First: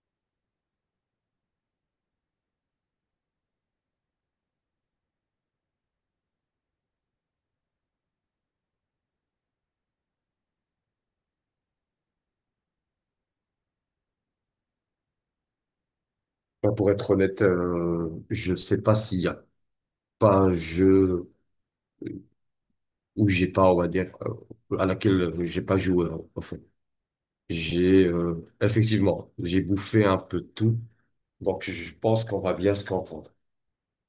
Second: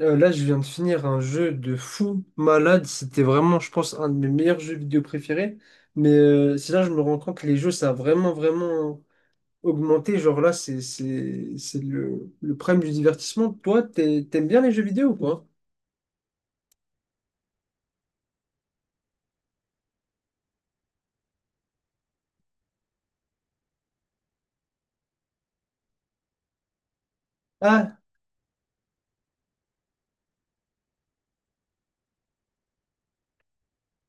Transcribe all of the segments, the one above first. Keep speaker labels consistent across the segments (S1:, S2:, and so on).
S1: Là, je viens de finir un jeu de fou malade. C'était vraiment, je pense, un de mes meilleurs jeux vidéo préférés. Mais c'est là que je me rends compte que les jeux, ça a vraiment, vraiment augmenté. Genre là, c'est le prime du divertissement. Toi, t'aimes bien les jeux vidéo ou quoi?
S2: Bah, pour être honnête, je sais pas s'il y a pas un jeu où j'ai pas, on va dire, à laquelle j'ai pas joué, en fait.
S1: Ah,
S2: J'ai, effectivement, j'ai bouffé un peu de tout, donc je pense qu'on va bien se comprendre.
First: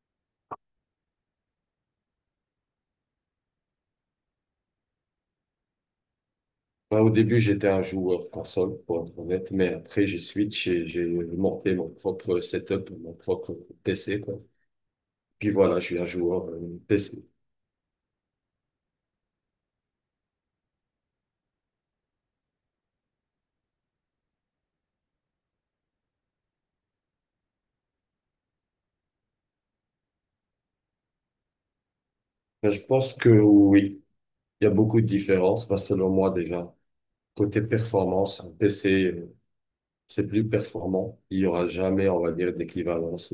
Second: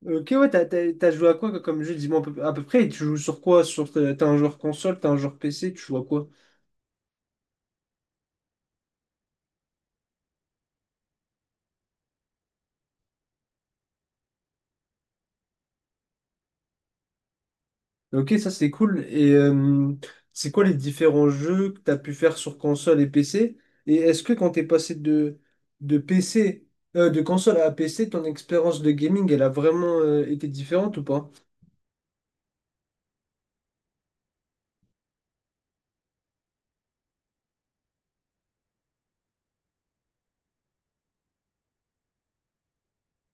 S1: ok, ouais, t'as joué à quoi comme jeu? Dis-moi à peu près. Et tu joues sur quoi? Sur, t'as un joueur console, t'as un joueur PC, tu joues à quoi?
S2: Moi, au début, j'étais un joueur console, pour être honnête, mais après, j'ai switch et j'ai monté mon propre setup, mon propre PC, quoi. Puis voilà, je suis un joueur PC.
S1: Ok, ça c'est cool. Et c'est quoi les différents jeux que tu as pu faire sur console et PC? Et est-ce que quand tu es passé de PC, de console à PC, ton expérience de gaming, elle a vraiment été différente ou pas?
S2: Mais je pense que oui, il y a beaucoup de différences, bah, selon moi déjà côté performance, un PC c'est plus performant. Il y aura jamais, on va dire, d'équivalence.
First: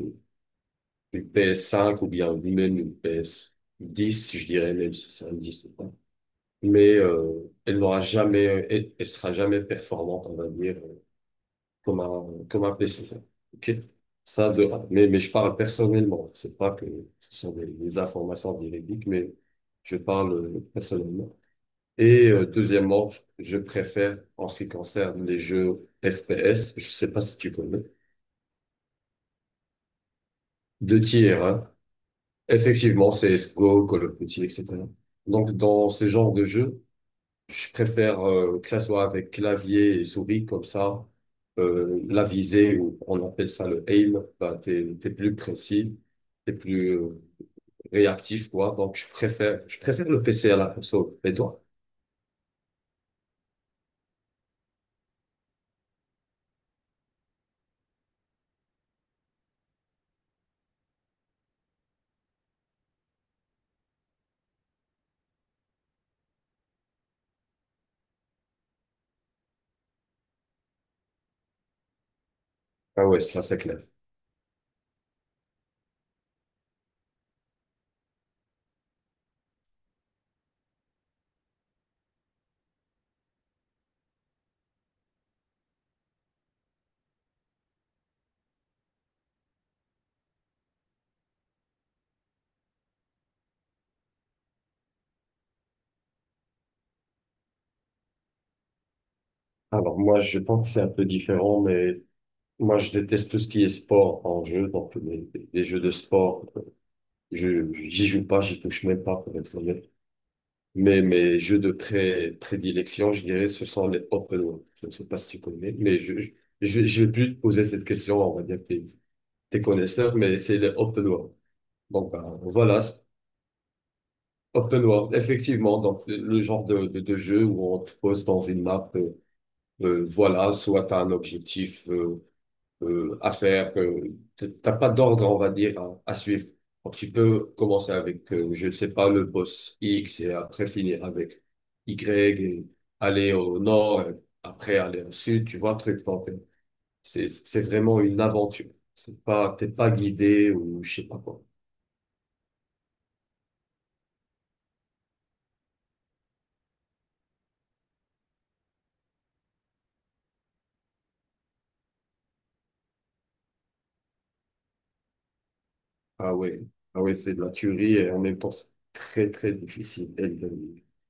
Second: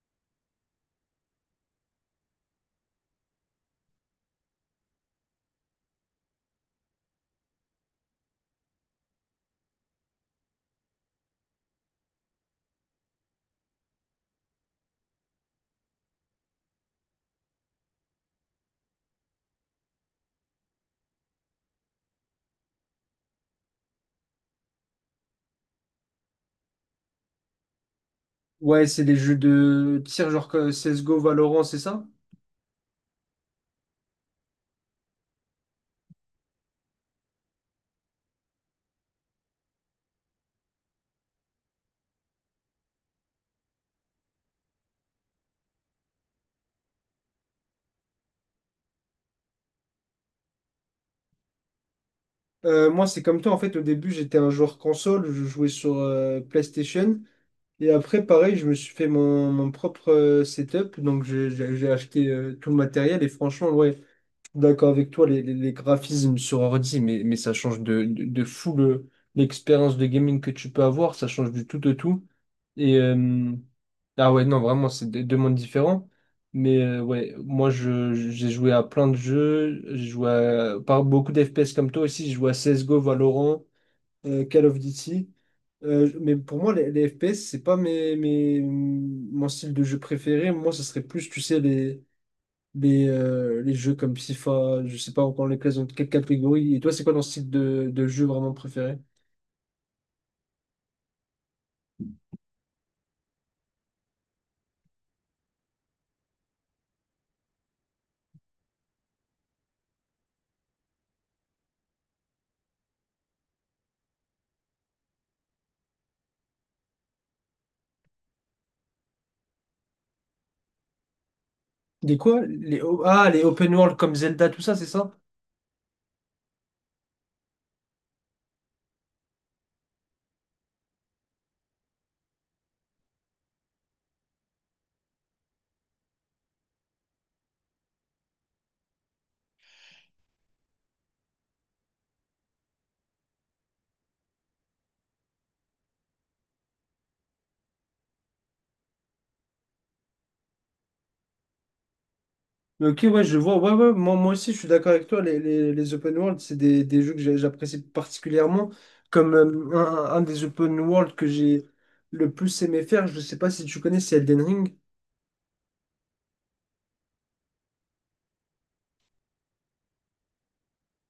S2: Une PS5 ou bien même une PS10, je dirais, même si c'est un 10 ou pas. Mais elle n'aura jamais, elle sera jamais performante, on va dire, comme un PC. OK? Ça, de un. Mais je parle personnellement. C'est pas que ce sont des informations véridiques, mais je parle personnellement. Et deuxièmement, je préfère, en ce qui concerne les jeux FPS, je sais pas si tu connais.
S1: Ouais, c'est des jeux de tir genre que
S2: Deux
S1: CSGO,
S2: tiers,
S1: Valorant,
S2: hein.
S1: c'est ça?
S2: Effectivement, CSGO, Call of Duty, etc. Donc, dans ce genre de jeu, je préfère que ça soit avec clavier et souris, comme ça, la visée, ou on appelle ça le aim, bah, t'es plus précis, t'es plus réactif, quoi. Donc, je préfère le PC à la console. Et toi?
S1: Moi, c'est comme toi. En fait, au début, j'étais un joueur console. Je jouais sur PlayStation. Et après, pareil, je me suis fait mon propre setup. Donc, j'ai acheté tout le matériel. Et franchement, ouais, d'accord avec toi, les graphismes sur ordi, mais ça change de fou l'expérience de gaming que tu peux avoir. Ça change du tout au tout. Et
S2: Ah ouais, ça, c'est clair.
S1: ah ouais, non, vraiment, c'est deux mondes différents. Mais ouais, j'ai joué à plein de jeux. J'ai joué à, par beaucoup d'FPS comme toi aussi. J'ai joué à CSGO, Valorant Call of Duty. Mais pour moi, les FPS, c'est pas mon style de jeu préféré. Moi, ce serait plus, tu sais, les jeux comme FIFA, je sais pas encore les classes dans quelle catégorie. Et toi, c'est quoi ton style de jeu vraiment préféré?
S2: Alors, moi, je pense que c'est un peu différent, mais moi, je déteste tout ce qui est sport en jeu, donc les jeux de sport. J'y joue pas, j'y touche même pas, pour être honnête. Mais mes jeux de prédilection, je dirais, ce sont les open world. Je ne sais pas si tu connais, mais je vais plus te poser cette question. On va dire que t'es connaisseur, mais c'est les open world. Donc,
S1: Des
S2: ben,
S1: quoi?
S2: voilà,
S1: Ah, les open world comme Zelda, tout ça,
S2: open
S1: c'est
S2: world,
S1: ça?
S2: effectivement. Donc, le genre de jeu où on te pose dans une map, voilà, soit t'as un objectif, à faire, que t'as pas d'ordre, on va dire, à suivre. Donc, tu peux commencer avec, je ne sais pas, le boss X et après finir avec Y et aller au nord, et après aller au sud, tu vois, le truc. Donc, c'est vraiment une aventure. C'est pas, t'es pas guidé ou je sais pas quoi.
S1: Mais ok, ouais, je vois. Ouais, ouais, moi, moi aussi, je suis d'accord avec toi. Les open world, c'est des jeux que j'apprécie particulièrement. Comme un des open world que j'ai le plus aimé faire, je sais pas si tu connais, c'est Elden Ring.
S2: Ah ouais, ah ouais, c'est de la tuerie et en même temps, c'est très, très difficile. Et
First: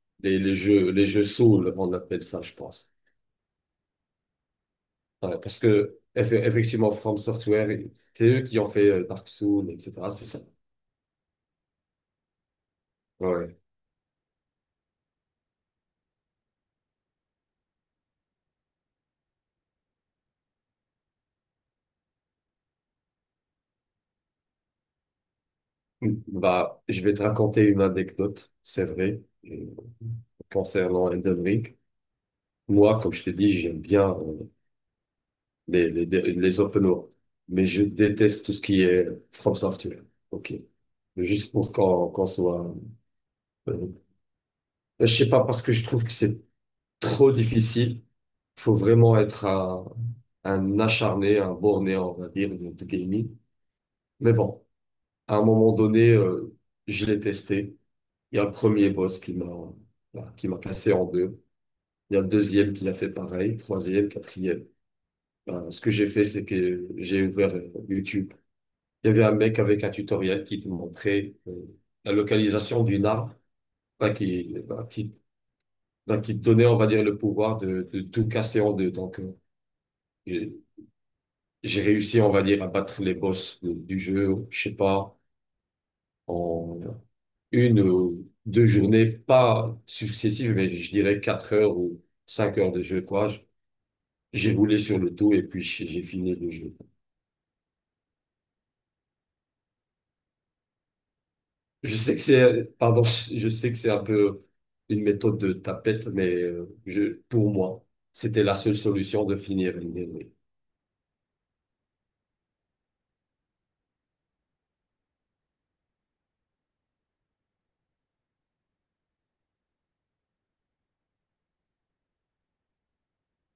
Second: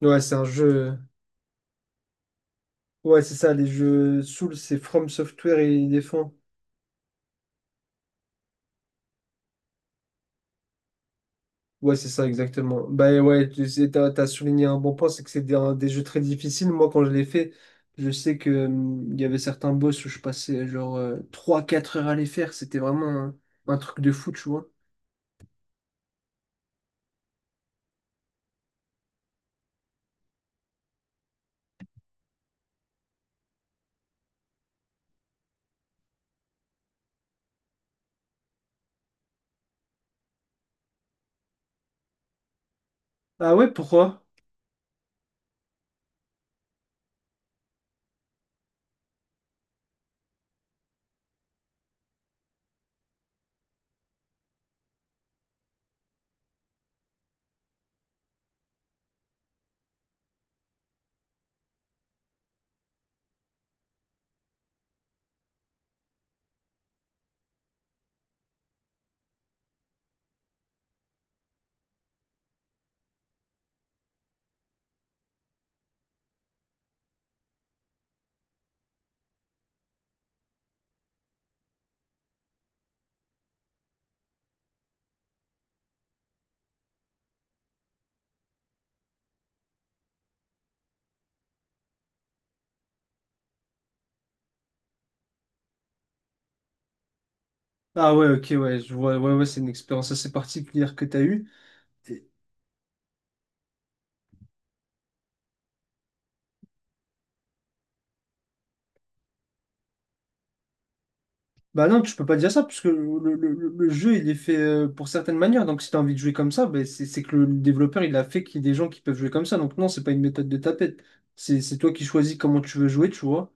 S1: Ouais, c'est un jeu.
S2: les jeux Souls, on appelle ça, je pense.
S1: Ouais, c'est ça, les jeux Souls, c'est From
S2: Ouais, parce
S1: Software et ils
S2: que,
S1: les font.
S2: effectivement, From Software, c'est eux qui ont fait Dark Souls, etc. C'est ça.
S1: Ouais, c'est ça, exactement. Bah ouais,
S2: Ouais.
S1: tu sais, t'as souligné un bon point, c'est que c'est des jeux très difficiles. Moi, quand je l'ai fait, je sais que il y avait certains boss où je passais genre trois quatre heures à les faire. C'était vraiment un truc de fou, tu vois.
S2: Mm. Bah, je vais te raconter une anecdote, c'est vrai, euh, concernant Elden Ring. Moi, comme je t'ai dit, j'aime bien les open world, mais je déteste tout ce qui est From Software. OK. Juste pour qu'on soit...
S1: Ah ouais,
S2: euh,
S1: pourquoi?
S2: je sais pas, parce que je trouve que c'est trop difficile. Faut vraiment être un acharné, un borné, on va dire, de gaming. Mais bon, à un moment donné, je l'ai testé. Il y a le premier boss qui m'a voilà, qui m'a cassé en deux. Il y a le deuxième qui a fait pareil, troisième, quatrième. Ben, ce que j'ai fait, c'est que j'ai ouvert YouTube. Il y avait un mec avec un tutoriel qui te montrait la localisation d'une arme, ben, qui, ben, qui, qui te donnait, on va dire, le pouvoir de tout casser en deux. Donc, j'ai j'ai réussi, on va dire, à battre les boss du jeu, je sais pas, en une ou deux journées, pas successives, mais je dirais 4 heures ou 5 heures de jeu, quoi. J'ai roulé sur le tout et puis j'ai fini le jeu.
S1: Ah ouais, ok, ouais, je vois, ouais, ouais, c'est une expérience assez particulière que tu as eue.
S2: Je sais que
S1: Et-
S2: c'est, pardon, je sais que c'est un peu une méthode de tapette, mais pour moi, c'était la seule solution de finir l'année. Oui.
S1: Bah non, tu peux pas dire ça, puisque le jeu, il est fait pour certaines manières. Donc si tu as envie de jouer comme ça, bah, c'est que le développeur, il a fait qu'il y ait des gens qui peuvent jouer comme ça. Donc non, c'est pas une méthode de tapette. C'est toi qui choisis comment tu veux jouer, tu vois.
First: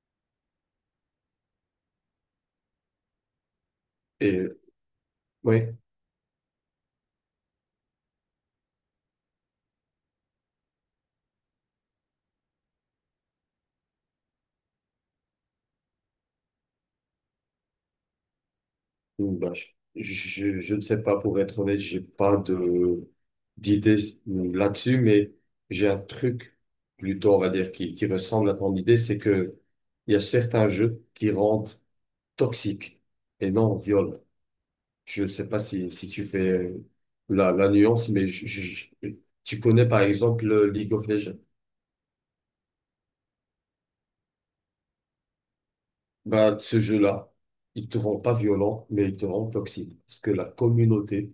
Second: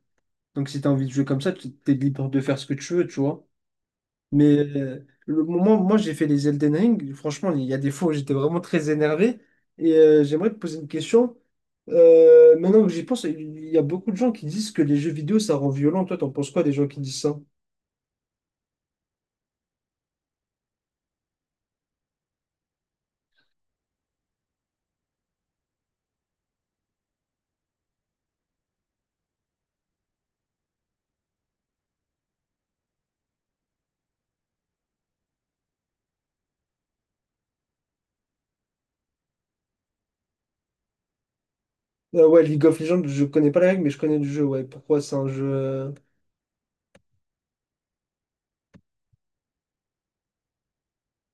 S1: Donc si tu as envie de jouer comme ça, tu es libre de faire ce que tu veux, tu vois.
S2: Et
S1: Mais le moment
S2: oui.
S1: moi j'ai fait les Elden Ring, franchement, il y a des fois où j'étais vraiment très énervé. Et j'aimerais te poser une question. Maintenant que j'y pense, il y a beaucoup de gens qui disent que les jeux vidéo, ça rend violent. Toi, t'en penses quoi des gens qui disent ça?
S2: Bah, je ne sais pas, pour être honnête, j'ai pas de d'idée là-dessus, mais j'ai un truc plutôt, on va dire, qui ressemble à ton idée, c'est que il y a certains jeux qui rendent toxiques et non violents. Je ne sais pas si tu fais la nuance, mais je- tu connais par exemple le League of Legends.
S1: Ouais, League of Legends, je connais pas la règle, mais je connais le jeu. Ouais, pourquoi c'est un jeu.
S2: Bah, ce jeu-là, il te rend pas violent, mais il te rend toxique. Parce que la communauté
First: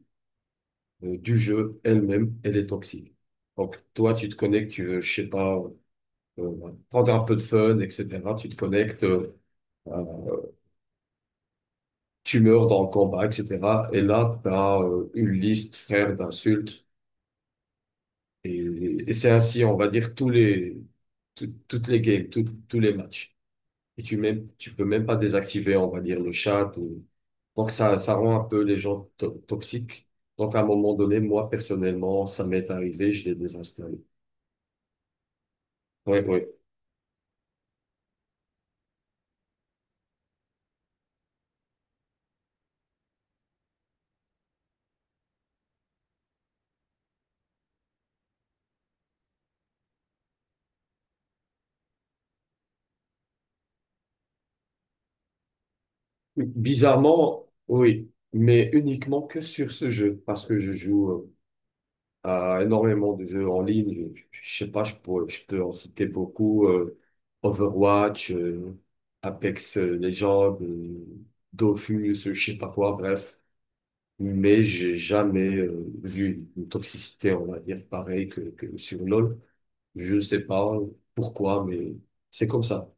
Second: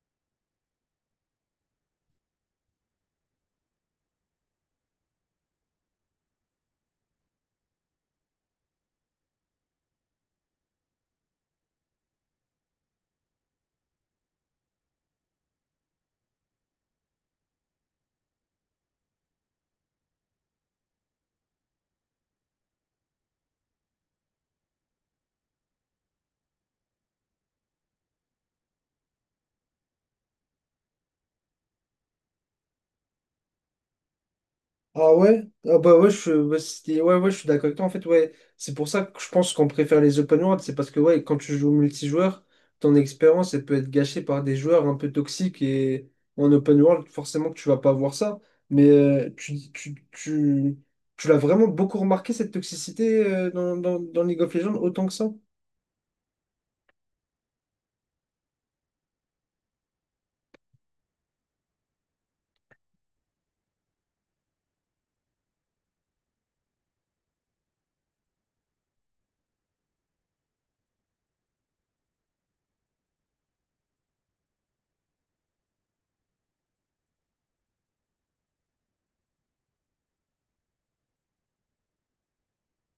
S2: du jeu elle-même, elle est toxique. Donc, toi, tu te connectes, tu veux, je sais pas, prendre un peu de fun, etc. Tu te connectes, euh, tu meurs dans le combat, etc. Et là, tu as une liste, frère, d'insultes. Et, et c'est ainsi, on va dire, toutes les games, tous les matchs. Et tu peux même pas désactiver, on va dire, le chat. Donc, ça rend un peu les gens toxiques. Donc, à un moment donné, moi, personnellement, ça m'est arrivé, je l'ai désinstallé.
S1: Ah ouais? Ah bah ouais,
S2: Oui,
S1: ouais, ouais, ouais, je suis d'accord avec toi. En fait, ouais, c'est pour ça que je pense qu'on préfère les open world. C'est parce que ouais, quand tu joues au multijoueur, ton expérience, elle peut être gâchée par des joueurs un peu toxiques. Et en open world, forcément que tu vas pas voir ça. Mais tu l'as vraiment beaucoup remarqué, cette toxicité dans League of Legends, autant que ça?
S2: bizarrement, oui, mais uniquement que sur ce jeu, parce que je joue à énormément de jeux en ligne. Je sais pas, je peux en citer beaucoup. Overwatch, Apex Legends, Dofus, je sais pas quoi, bref. Mais j'ai jamais vu une toxicité, on va dire, pareille que sur LoL. Je ne sais pas pourquoi, mais c'est comme ça.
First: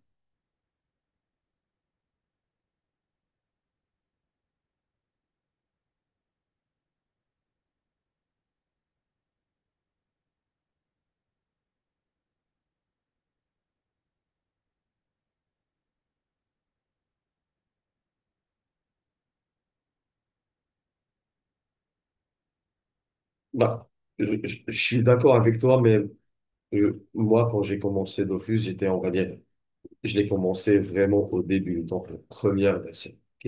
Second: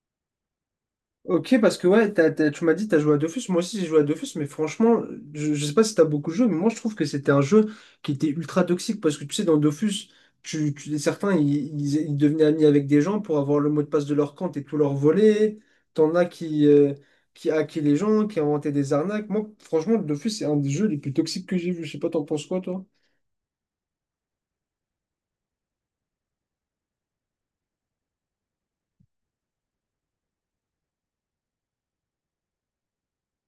S1: Ok, parce que ouais, tu m'as dit que tu as joué à Dofus. Moi aussi, j'ai joué à Dofus, mais franchement, je sais pas si tu as beaucoup joué, mais moi, je trouve que c'était un jeu qui était ultra toxique parce que tu sais, dans Dofus, certains, ils devenaient amis avec des gens pour avoir le mot de passe de leur compte et tout leur voler. T'en as qui hackaient les gens, qui inventaient des arnaques. Moi, franchement, Dofus, c'est un des jeux les plus toxiques que j'ai vu. Je sais pas, t'en penses quoi, toi?
S2: Bah, je suis d'accord avec toi, mais moi, quand j'ai commencé Dofus, j'étais, on va dire, je l'ai commencé vraiment au début, donc la première version. Ok.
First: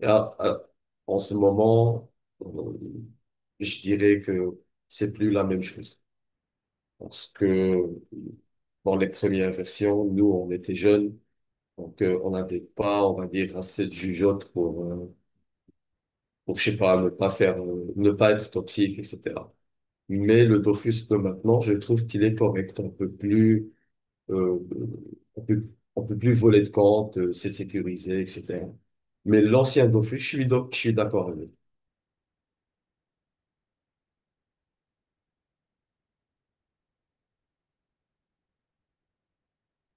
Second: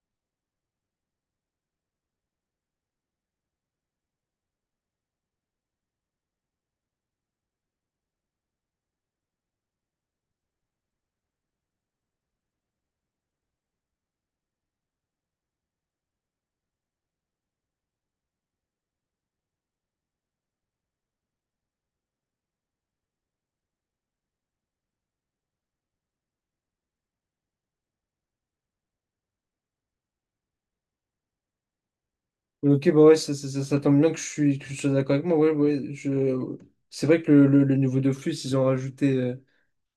S2: Et en ce moment, euh, je dirais que c'est plus la même chose. Parce que dans les premières versions, nous, on était jeunes, donc on n'avait pas, on va dire, assez de jugeote pour, je sais pas, ne pas faire, ne pas être toxique, etc. Mais le Dofus de maintenant, je trouve qu'il est correct, un peu plus euh, on peut, on peut plus voler de compte, c'est sécurisé, etc. Mais l'ancien Dofus, je suis d'accord avec.
S1: Ok, bah ouais, ça tombe bien que que je sois d'accord avec moi. Ouais, ouais, je... C'est vrai que le niveau Dofus, ils ont rajouté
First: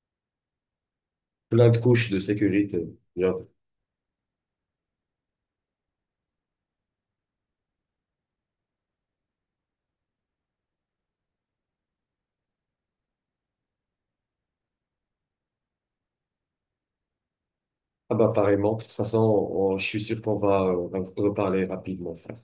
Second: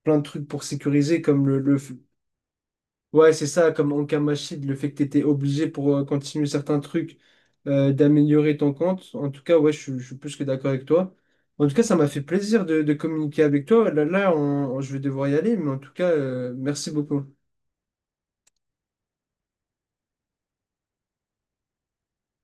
S1: plein de trucs pour sécuriser, comme
S2: Plein de couches de sécurité.
S1: ouais,
S2: Genre,
S1: c'est ça, comme en Kamashid, le fait que tu étais obligé pour continuer certains trucs d'améliorer ton compte. En tout cas, ouais, je suis plus que d'accord avec toi. En tout cas, ça m'a fait plaisir de communiquer avec toi. Je vais devoir y aller, mais en tout cas, merci beaucoup.
S2: ah bah, apparemment, de toute façon, je suis sûr qu'on va, en reparler rapidement, frère.